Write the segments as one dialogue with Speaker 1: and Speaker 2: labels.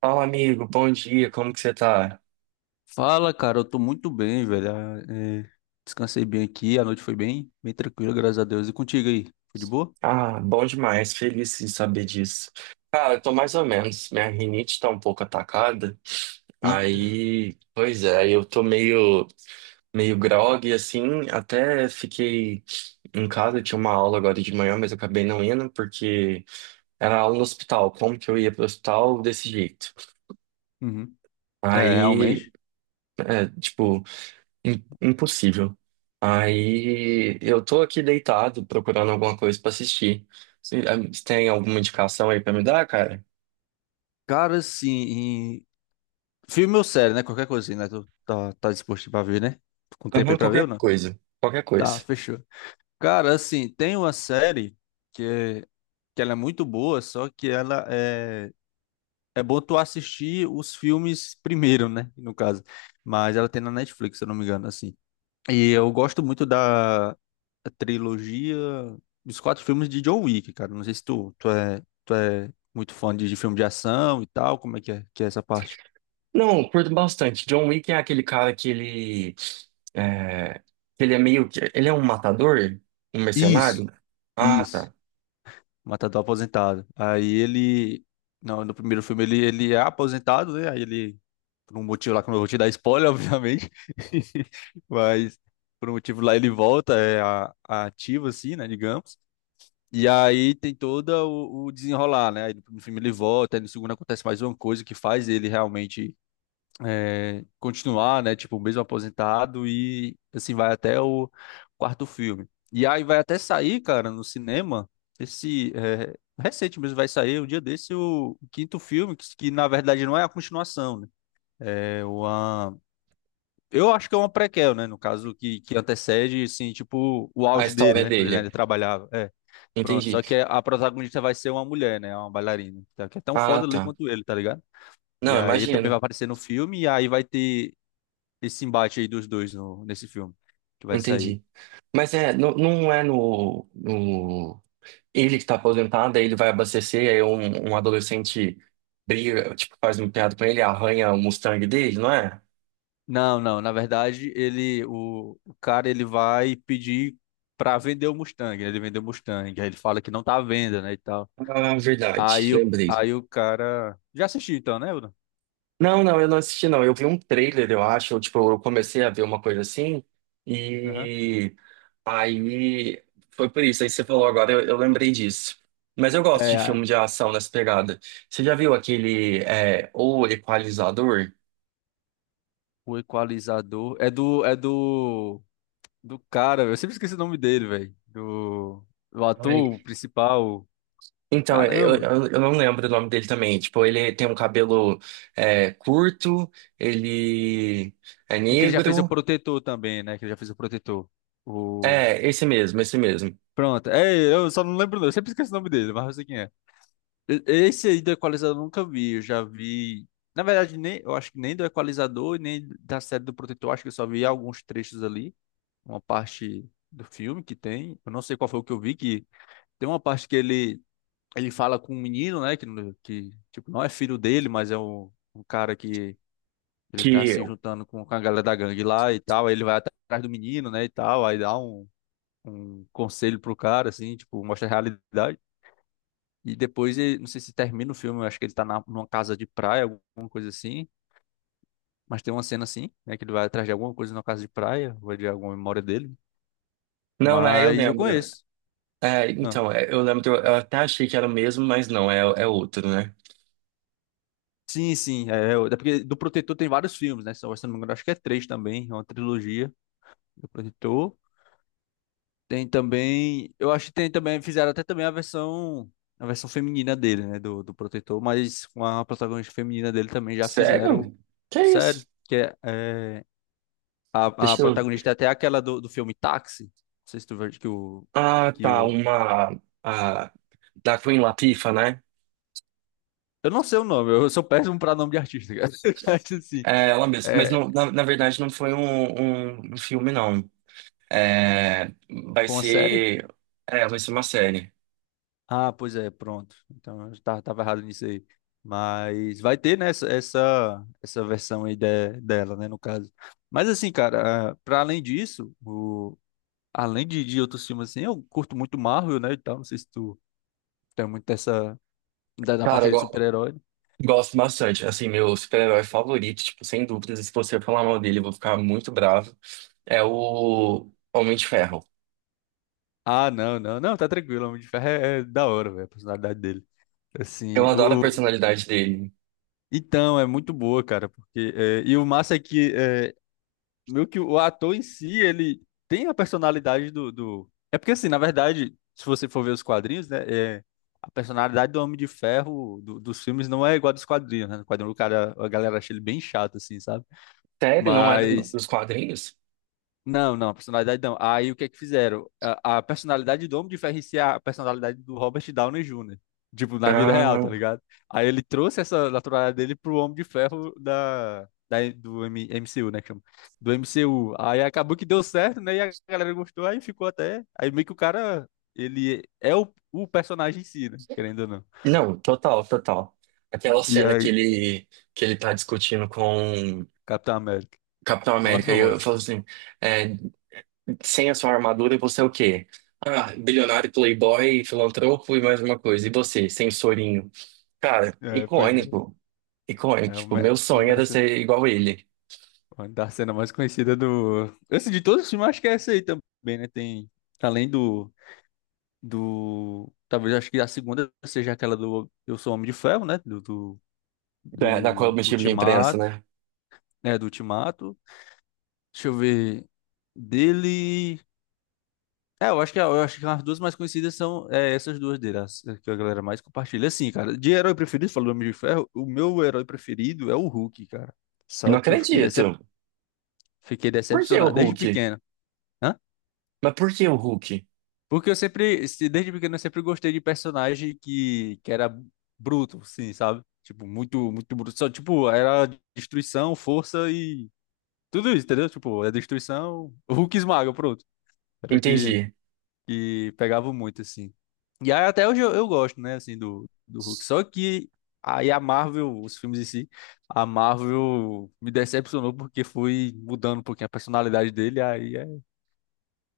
Speaker 1: Fala, amigo, bom dia, como que você tá?
Speaker 2: Fala, cara, eu tô muito bem, velho. Ah, é, descansei bem aqui, a noite foi bem, bem tranquila, graças a Deus. E contigo aí? Foi de boa?
Speaker 1: Ah, bom demais, feliz de saber disso. Cara, eu tô mais ou menos, minha rinite tá um pouco atacada,
Speaker 2: Eita.
Speaker 1: aí, pois é, eu tô meio grogue, assim, até fiquei em casa, tinha uma aula agora de manhã, mas eu acabei não indo, porque era aula no hospital, como que eu ia pro hospital desse jeito?
Speaker 2: Uhum. É,
Speaker 1: Aí,
Speaker 2: realmente.
Speaker 1: é, tipo, impossível. Aí eu tô aqui deitado procurando alguma coisa pra assistir. Você tem alguma indicação aí pra me dar, cara?
Speaker 2: Cara, assim, em- filme ou série, né? Qualquer coisinha, né? Tu tá disposto pra ver, né? Tô com tempo
Speaker 1: Aham,
Speaker 2: aí pra ver ou
Speaker 1: qualquer
Speaker 2: não?
Speaker 1: coisa. Qualquer
Speaker 2: Tá,
Speaker 1: coisa.
Speaker 2: fechou. Cara, assim, tem uma série que, é- que ela é muito boa, só que ela é. É bom tu assistir os filmes primeiro, né? No caso. Mas ela tem na Netflix, se eu não me engano, assim. E eu gosto muito da trilogia dos quatro filmes de John Wick, cara. Não sei se tu é muito fã de filme de ação e tal. Como é que é essa parte?
Speaker 1: Não, eu curto bastante. John Wick é aquele cara que ele. É, ele é meio que. Ele é um matador? Um mercenário?
Speaker 2: Isso,
Speaker 1: Ah,
Speaker 2: isso.
Speaker 1: tá.
Speaker 2: Matador aposentado. Aí ele. Não, no primeiro filme ele é aposentado, né? Aí ele. Por um motivo lá que eu não vou te dar spoiler, obviamente. Mas por um motivo lá ele volta, é a ativo, assim, né? Digamos. E aí tem todo o desenrolar, né? Aí no primeiro filme ele volta, aí no segundo acontece mais uma coisa que faz ele realmente continuar, né? Tipo, mesmo aposentado e assim vai até o quarto filme. E aí vai até sair, cara, no cinema, esse é, recente mesmo vai sair, um dia desse, o quinto filme, que na verdade não é a continuação, né? É uma... Eu acho que é uma prequel, né? No caso, que antecede, assim, tipo, o
Speaker 1: A
Speaker 2: auge dele,
Speaker 1: história
Speaker 2: né? Quando ele
Speaker 1: dele.
Speaker 2: ainda trabalhava. É. Pronto,
Speaker 1: Entendi.
Speaker 2: só que a protagonista vai ser uma mulher, né? Uma bailarina, tá? Que é tão
Speaker 1: Ah,
Speaker 2: foda ali
Speaker 1: tá.
Speaker 2: quanto ele, tá ligado? E
Speaker 1: Não,
Speaker 2: aí ele também vai
Speaker 1: imagino.
Speaker 2: aparecer no filme, e aí vai ter esse embate aí dos dois no, nesse filme que vai sair.
Speaker 1: Entendi. Mas é, não, não é no. Ele que tá aposentado, aí ele vai abastecer, aí um adolescente briga, tipo, faz uma piada com ele, arranha o Mustang dele, não é?
Speaker 2: Não, não, na verdade, ele, o cara, ele vai pedir pra vender o Mustang, né? Ele vendeu o Mustang, aí ele fala que não tá à venda, né, e tal.
Speaker 1: Ah, verdade,
Speaker 2: Aí o,
Speaker 1: lembrei.
Speaker 2: aí o cara... Já assisti então, né, Bruno?
Speaker 1: Não, não, eu não assisti, não. Eu vi um trailer, eu acho, eu, tipo, eu comecei a ver uma coisa assim,
Speaker 2: Aham.
Speaker 1: e aí foi por isso, aí você falou agora, eu lembrei disso. Mas eu gosto de
Speaker 2: É,
Speaker 1: filme de ação nessa pegada. Você já viu aquele, é, O Equalizador?
Speaker 2: o Equalizador. É do do cara, velho. Eu sempre esqueci o nome dele, velho. Do
Speaker 1: Ai,
Speaker 2: ator principal.
Speaker 1: então, é, eu,
Speaker 2: Caramba.
Speaker 1: eu eu não lembro o nome dele também. Tipo, ele tem um cabelo é, curto, ele é
Speaker 2: E que ele já fez o
Speaker 1: negro.
Speaker 2: Protetor também, né? Que ele já fez o Protetor. O...
Speaker 1: É, esse mesmo, esse mesmo.
Speaker 2: Pronto. É, eu só não lembro, não. Eu sempre esqueço o nome dele, mas eu sei quem é. Esse aí do Equalizador eu nunca vi. Eu já vi. Na verdade, nem, eu acho que nem do Equalizador e nem da série do Protetor. Acho que eu só vi alguns trechos ali. Uma parte do filme que tem. Eu não sei qual foi o que eu vi, que tem uma parte que ele fala com um menino, né, que tipo, não é filho dele, mas é um, um cara que ele tá
Speaker 1: Que.
Speaker 2: se juntando com a galera da gangue lá e tal, aí ele vai atrás do menino, né, e tal, aí dá um, um conselho pro cara, assim, tipo, mostra a realidade. E depois, não sei se termina o filme, eu acho que ele tá na, numa casa de praia, alguma coisa assim, mas tem uma cena assim, né, que ele vai atrás de alguma coisa numa casa de praia, ou de alguma memória dele,
Speaker 1: Não, é, eu
Speaker 2: mas eu
Speaker 1: lembro.
Speaker 2: conheço.
Speaker 1: É,
Speaker 2: Ah,
Speaker 1: então, é, eu lembro, eu até achei que era o mesmo, mas não, é, é outro, né?
Speaker 2: sim, sim, é, é é porque do Protetor tem vários filmes, né? Se eu não me engano, acho que é três também, é uma trilogia. Depositou. Tem também, eu acho que tem também, fizeram até também a versão feminina dele, né, do Protetor, mas com a protagonista feminina dele também já fizeram
Speaker 1: Sério? Que isso?
Speaker 2: sério, que é, é, a
Speaker 1: Deixa eu.
Speaker 2: protagonista é até aquela do filme Táxi, não sei se tu viu
Speaker 1: Ah,
Speaker 2: que
Speaker 1: tá,
Speaker 2: o,
Speaker 1: uma. A, da Queen Latifah, né?
Speaker 2: eu não sei o nome, eu sou péssimo pra nome de artista, cara, mas assim,
Speaker 1: É ela mesma. Mas
Speaker 2: é,
Speaker 1: não, na verdade não foi um, um filme, não. É, vai
Speaker 2: foi uma série.
Speaker 1: ser. É, vai ser uma série.
Speaker 2: Ah, pois é, pronto. Então eu tava, tava errado nisso aí. Mas vai ter, né, essa versão aí dela, né, no caso. Mas assim, cara, ah, pra além disso, o, além de outros filmes assim, eu curto muito Marvel, né, e tal. Não sei se tu tem muito essa da
Speaker 1: Cara,
Speaker 2: parte aí de super-herói.
Speaker 1: gosto bastante. Assim, meu super-herói favorito, tipo, sem dúvidas, se você falar mal dele, eu vou ficar muito bravo. É o Homem de Ferro.
Speaker 2: Ah, não, não, não, tá tranquilo. Homem de Ferro é, é da hora, velho, a personalidade dele.
Speaker 1: Eu
Speaker 2: Assim,
Speaker 1: adoro a
Speaker 2: o,
Speaker 1: personalidade dele.
Speaker 2: então, é muito boa, cara, porque... É, e o massa é que... É, meio que o ator em si, ele tem a personalidade do... É porque, assim, na verdade, se você for ver os quadrinhos, né, é, a personalidade do Homem de Ferro dos filmes não é igual a dos quadrinhos, né? No quadrinho, o cara, a galera acha ele bem chato, assim, sabe?
Speaker 1: Sério, não é do-
Speaker 2: Mas
Speaker 1: dos quadrinhos?
Speaker 2: não, não, a personalidade não. Aí o que é que fizeram? A personalidade do Homem de Ferro em si é a personalidade do Robert Downey Jr. Tipo, na vida real, tá
Speaker 1: Ah,
Speaker 2: ligado? Aí ele trouxe essa naturalidade dele pro Homem de Ferro do MCU, né? Que chama? Do MCU. Aí acabou que deu certo, né? E a galera gostou, aí ficou até. Aí meio que o cara, ele é o, personagem em si, né? Querendo ou não.
Speaker 1: não, total, total. Aquela
Speaker 2: E
Speaker 1: cena
Speaker 2: aí?
Speaker 1: que ele tá discutindo com o
Speaker 2: Capitão América.
Speaker 1: Capitão
Speaker 2: É o mais
Speaker 1: América, e eu
Speaker 2: famoso.
Speaker 1: falo assim. É, sem a sua armadura, você é o quê? Ah, bilionário, playboy, filantropo e mais uma coisa. E você, sensorinho? Cara,
Speaker 2: É, pois é.
Speaker 1: icônico. Icônico.
Speaker 2: É,
Speaker 1: Tipo,
Speaker 2: uma,
Speaker 1: meu
Speaker 2: é um
Speaker 1: sonho era
Speaker 2: das.
Speaker 1: ser igual ele.
Speaker 2: Uma da cena mais conhecida do. Assim, de todos os filmes, acho que é essa aí também, né? Tem. Além do. Do. Talvez acho que a segunda seja aquela do Eu Sou Homem de Ferro, né? Do. Do,
Speaker 1: Da, da
Speaker 2: do
Speaker 1: coletiva de imprensa,
Speaker 2: Ultimato.
Speaker 1: né?
Speaker 2: É, do Ultimato. Deixa eu ver. Dele. É, eu acho que as duas mais conhecidas são essas duas dele, as que a galera mais compartilha. Assim, cara, de herói preferido, falando do Homem de Ferro, o meu herói preferido é o Hulk, cara.
Speaker 1: Não
Speaker 2: Só que eu fiquei, decep...
Speaker 1: acredito.
Speaker 2: Fiquei
Speaker 1: Por que o
Speaker 2: decepcionado desde
Speaker 1: Hulk?
Speaker 2: pequeno. Hã?
Speaker 1: Mas por que o Hulk?
Speaker 2: Porque eu sempre, desde pequeno, eu sempre gostei de personagem que era bruto, sim, sabe? Tipo, muito, muito bruto. Só, tipo, era destruição, força e tudo isso, entendeu? Tipo, é destruição, o Hulk esmaga, pronto. Era o que,
Speaker 1: Entendi.
Speaker 2: que pegava muito, assim. E aí até hoje eu gosto, né, assim, do Hulk. Só que aí a Marvel, os filmes em si, a Marvel me decepcionou porque foi mudando um pouquinho a personalidade dele, aí é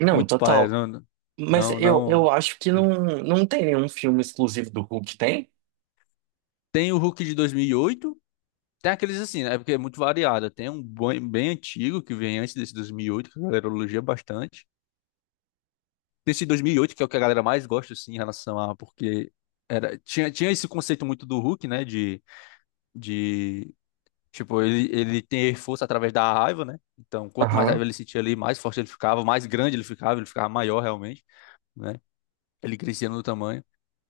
Speaker 1: Não,
Speaker 2: muito paia,
Speaker 1: total.
Speaker 2: não,
Speaker 1: Mas
Speaker 2: não,
Speaker 1: eu
Speaker 2: não.
Speaker 1: acho que não, não tem nenhum filme exclusivo do Hulk, tem?
Speaker 2: Tem o Hulk de 2008. Tem aqueles assim, né? Porque é muito variada. Tem um bem, bem antigo que vem antes desse 2008 que a galera elogia bastante. Tem esse 2008 que é o que a galera mais gosta, assim, em relação a... Porque era, tinha, tinha esse conceito muito do Hulk, né? De, de tipo, ele ter força através da raiva, né? Então, quanto mais raiva
Speaker 1: Aham,
Speaker 2: ele sentia ali, mais forte ele ficava, mais grande ele ficava maior realmente, né? Ele crescia no tamanho.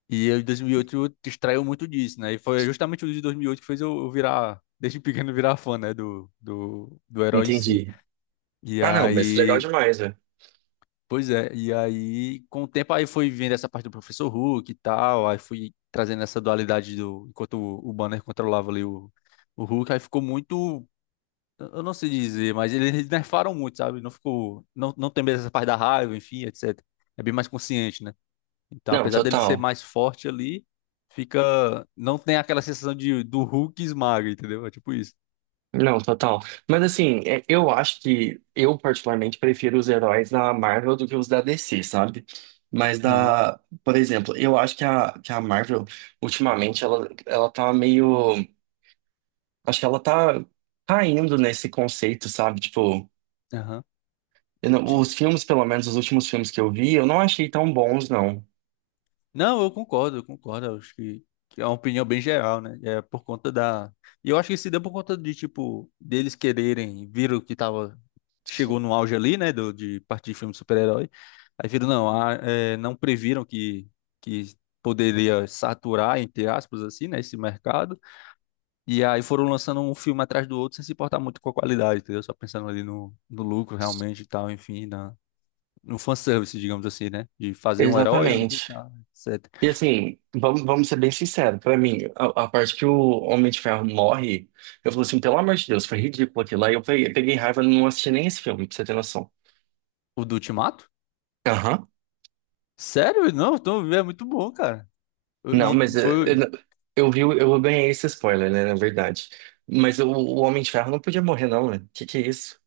Speaker 2: E eu, em 2008 extraiu muito disso, né? E foi justamente o de 2008 que fez eu virar, desde pequeno, virar fã, né? Do herói em si.
Speaker 1: entendi.
Speaker 2: E
Speaker 1: Ah, não, mas legal
Speaker 2: aí,
Speaker 1: demais, velho.
Speaker 2: pois é, e aí, com o tempo, aí fui vendo essa parte do Professor Hulk e tal, aí fui trazendo essa dualidade do, enquanto o Banner controlava ali o, Hulk, aí ficou muito, eu não sei dizer, mas eles nerfaram muito, sabe? Não ficou, não, não tem mais essa parte da raiva, enfim, etc. É bem mais consciente, né? Então,
Speaker 1: Não,
Speaker 2: apesar dele ser
Speaker 1: total.
Speaker 2: mais forte ali, fica. Não tem aquela sensação de do Hulk esmaga, entendeu? É tipo isso.
Speaker 1: Não, total. Mas assim, é- eu acho que eu particularmente prefiro os heróis da Marvel do que os da DC, sabe? Mas
Speaker 2: Aham,
Speaker 1: da, por exemplo, eu acho que a Marvel ultimamente ela, ela tá meio, acho que ela tá caindo nesse conceito, sabe? Tipo,
Speaker 2: aham.
Speaker 1: eu não-
Speaker 2: De-
Speaker 1: os filmes, pelo menos os últimos filmes que eu vi, eu não achei tão bons, não.
Speaker 2: Não, eu concordo, eu concordo. Eu acho que é uma opinião bem geral, né? É por conta da. E eu acho que se deu por conta de, tipo, deles quererem, viram que tava. Chegou no auge ali, né? Do, de partir de filme de super-herói. Aí viram, não, ah, é, não previram que, que poderia saturar, entre aspas, assim, né? Esse mercado. E aí foram lançando um filme atrás do outro sem se importar muito com a qualidade, entendeu? Só pensando ali no, lucro realmente e tal, enfim, na, no fanservice, digamos assim, né? De fazer um herói ali e
Speaker 1: Exatamente.
Speaker 2: tal, etc.
Speaker 1: E assim, vamos, vamos ser bem sinceros. Pra mim, a parte que o Homem de Ferro morre, eu falo assim, pelo amor de Deus, foi ridículo aquilo lá. Eu peguei, peguei raiva e não assisti nem esse filme, pra você ter noção.
Speaker 2: O do Ultimato?
Speaker 1: Aham.
Speaker 2: Sério? Não, então é muito bom, cara. Eu-
Speaker 1: Não,
Speaker 2: E
Speaker 1: mas
Speaker 2: foi.
Speaker 1: eu, não- eu vi, o- eu ganhei esse spoiler, né, na verdade. Mas o Homem de Ferro não podia morrer, não, né? Que é isso?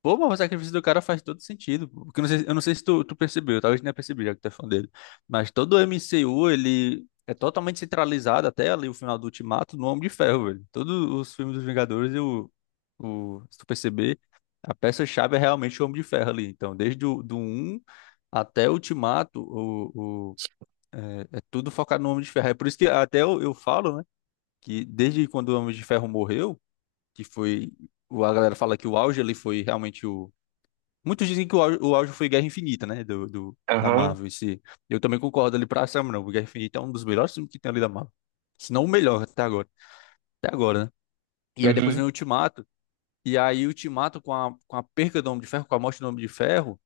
Speaker 2: Pô, mas o sacrifício do cara faz todo sentido. Pô. Porque eu não sei se tu percebeu, talvez nem percebi, já que tu é fã dele. Mas todo o MCU, ele é totalmente centralizado até ali o final do Ultimato no Homem de Ferro, velho. Todos os filmes dos Vingadores, eu, o, se tu perceber, a peça-chave é realmente o Homem de Ferro ali. Então, desde o do um até o Ultimato, é, tudo focado no Homem de Ferro. É por isso que até eu falo, né, que desde quando o Homem de Ferro morreu, que foi. A galera fala que o auge ali foi realmente. Muitos dizem que o auge foi Guerra Infinita, né? Da
Speaker 1: Aham.
Speaker 2: Marvel. Esse, eu também concordo ali pra Sam, não. O Guerra Infinita é um dos melhores filmes que tem ali da Marvel. Se não o melhor até agora. Até agora, né? E aí depois vem
Speaker 1: Uhum.
Speaker 2: o Ultimato. E aí o Ultimato com a perca do Homem de Ferro, com a morte do Homem de Ferro,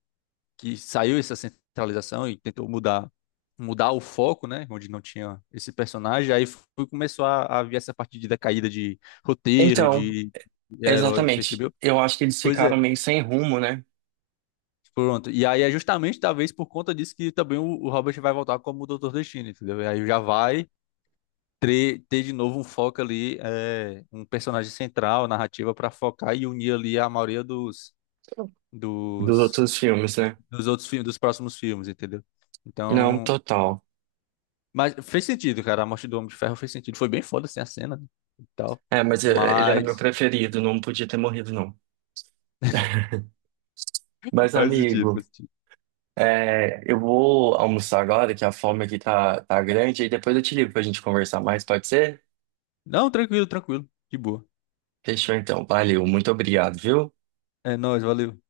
Speaker 2: que saiu essa centralização e tentou mudar o foco, né? Onde não tinha esse personagem. Aí foi, começou a, vir essa parte de decaída de roteiro,
Speaker 1: Então,
Speaker 2: de herói,
Speaker 1: exatamente.
Speaker 2: percebeu?
Speaker 1: Eu acho que eles
Speaker 2: Pois
Speaker 1: ficaram
Speaker 2: é.
Speaker 1: meio sem rumo, né?
Speaker 2: Pronto. E aí é justamente talvez por conta disso que também o, Robert vai voltar como o Doutor Destino, entendeu? E aí já vai ter, de novo um foco ali, é, um personagem central, narrativa para focar e unir ali a maioria
Speaker 1: Dos
Speaker 2: dos,
Speaker 1: outros filmes, né?
Speaker 2: dos outros filmes, dos próximos filmes, entendeu?
Speaker 1: Não,
Speaker 2: Então,
Speaker 1: total.
Speaker 2: mas fez sentido, cara. A morte do Homem de Ferro fez sentido. Foi bem foda assim a cena né, e tal.
Speaker 1: É, mas ele era meu
Speaker 2: Mas
Speaker 1: preferido, não podia ter morrido, não. Mas,
Speaker 2: faz sentido,
Speaker 1: amigo,
Speaker 2: faz sentido.
Speaker 1: é, eu vou almoçar agora, que a fome aqui tá, tá grande, e depois eu te ligo pra gente conversar mais, pode ser?
Speaker 2: Não, tranquilo, tranquilo. De boa.
Speaker 1: Fechou então, valeu, muito obrigado, viu?
Speaker 2: É nóis, valeu.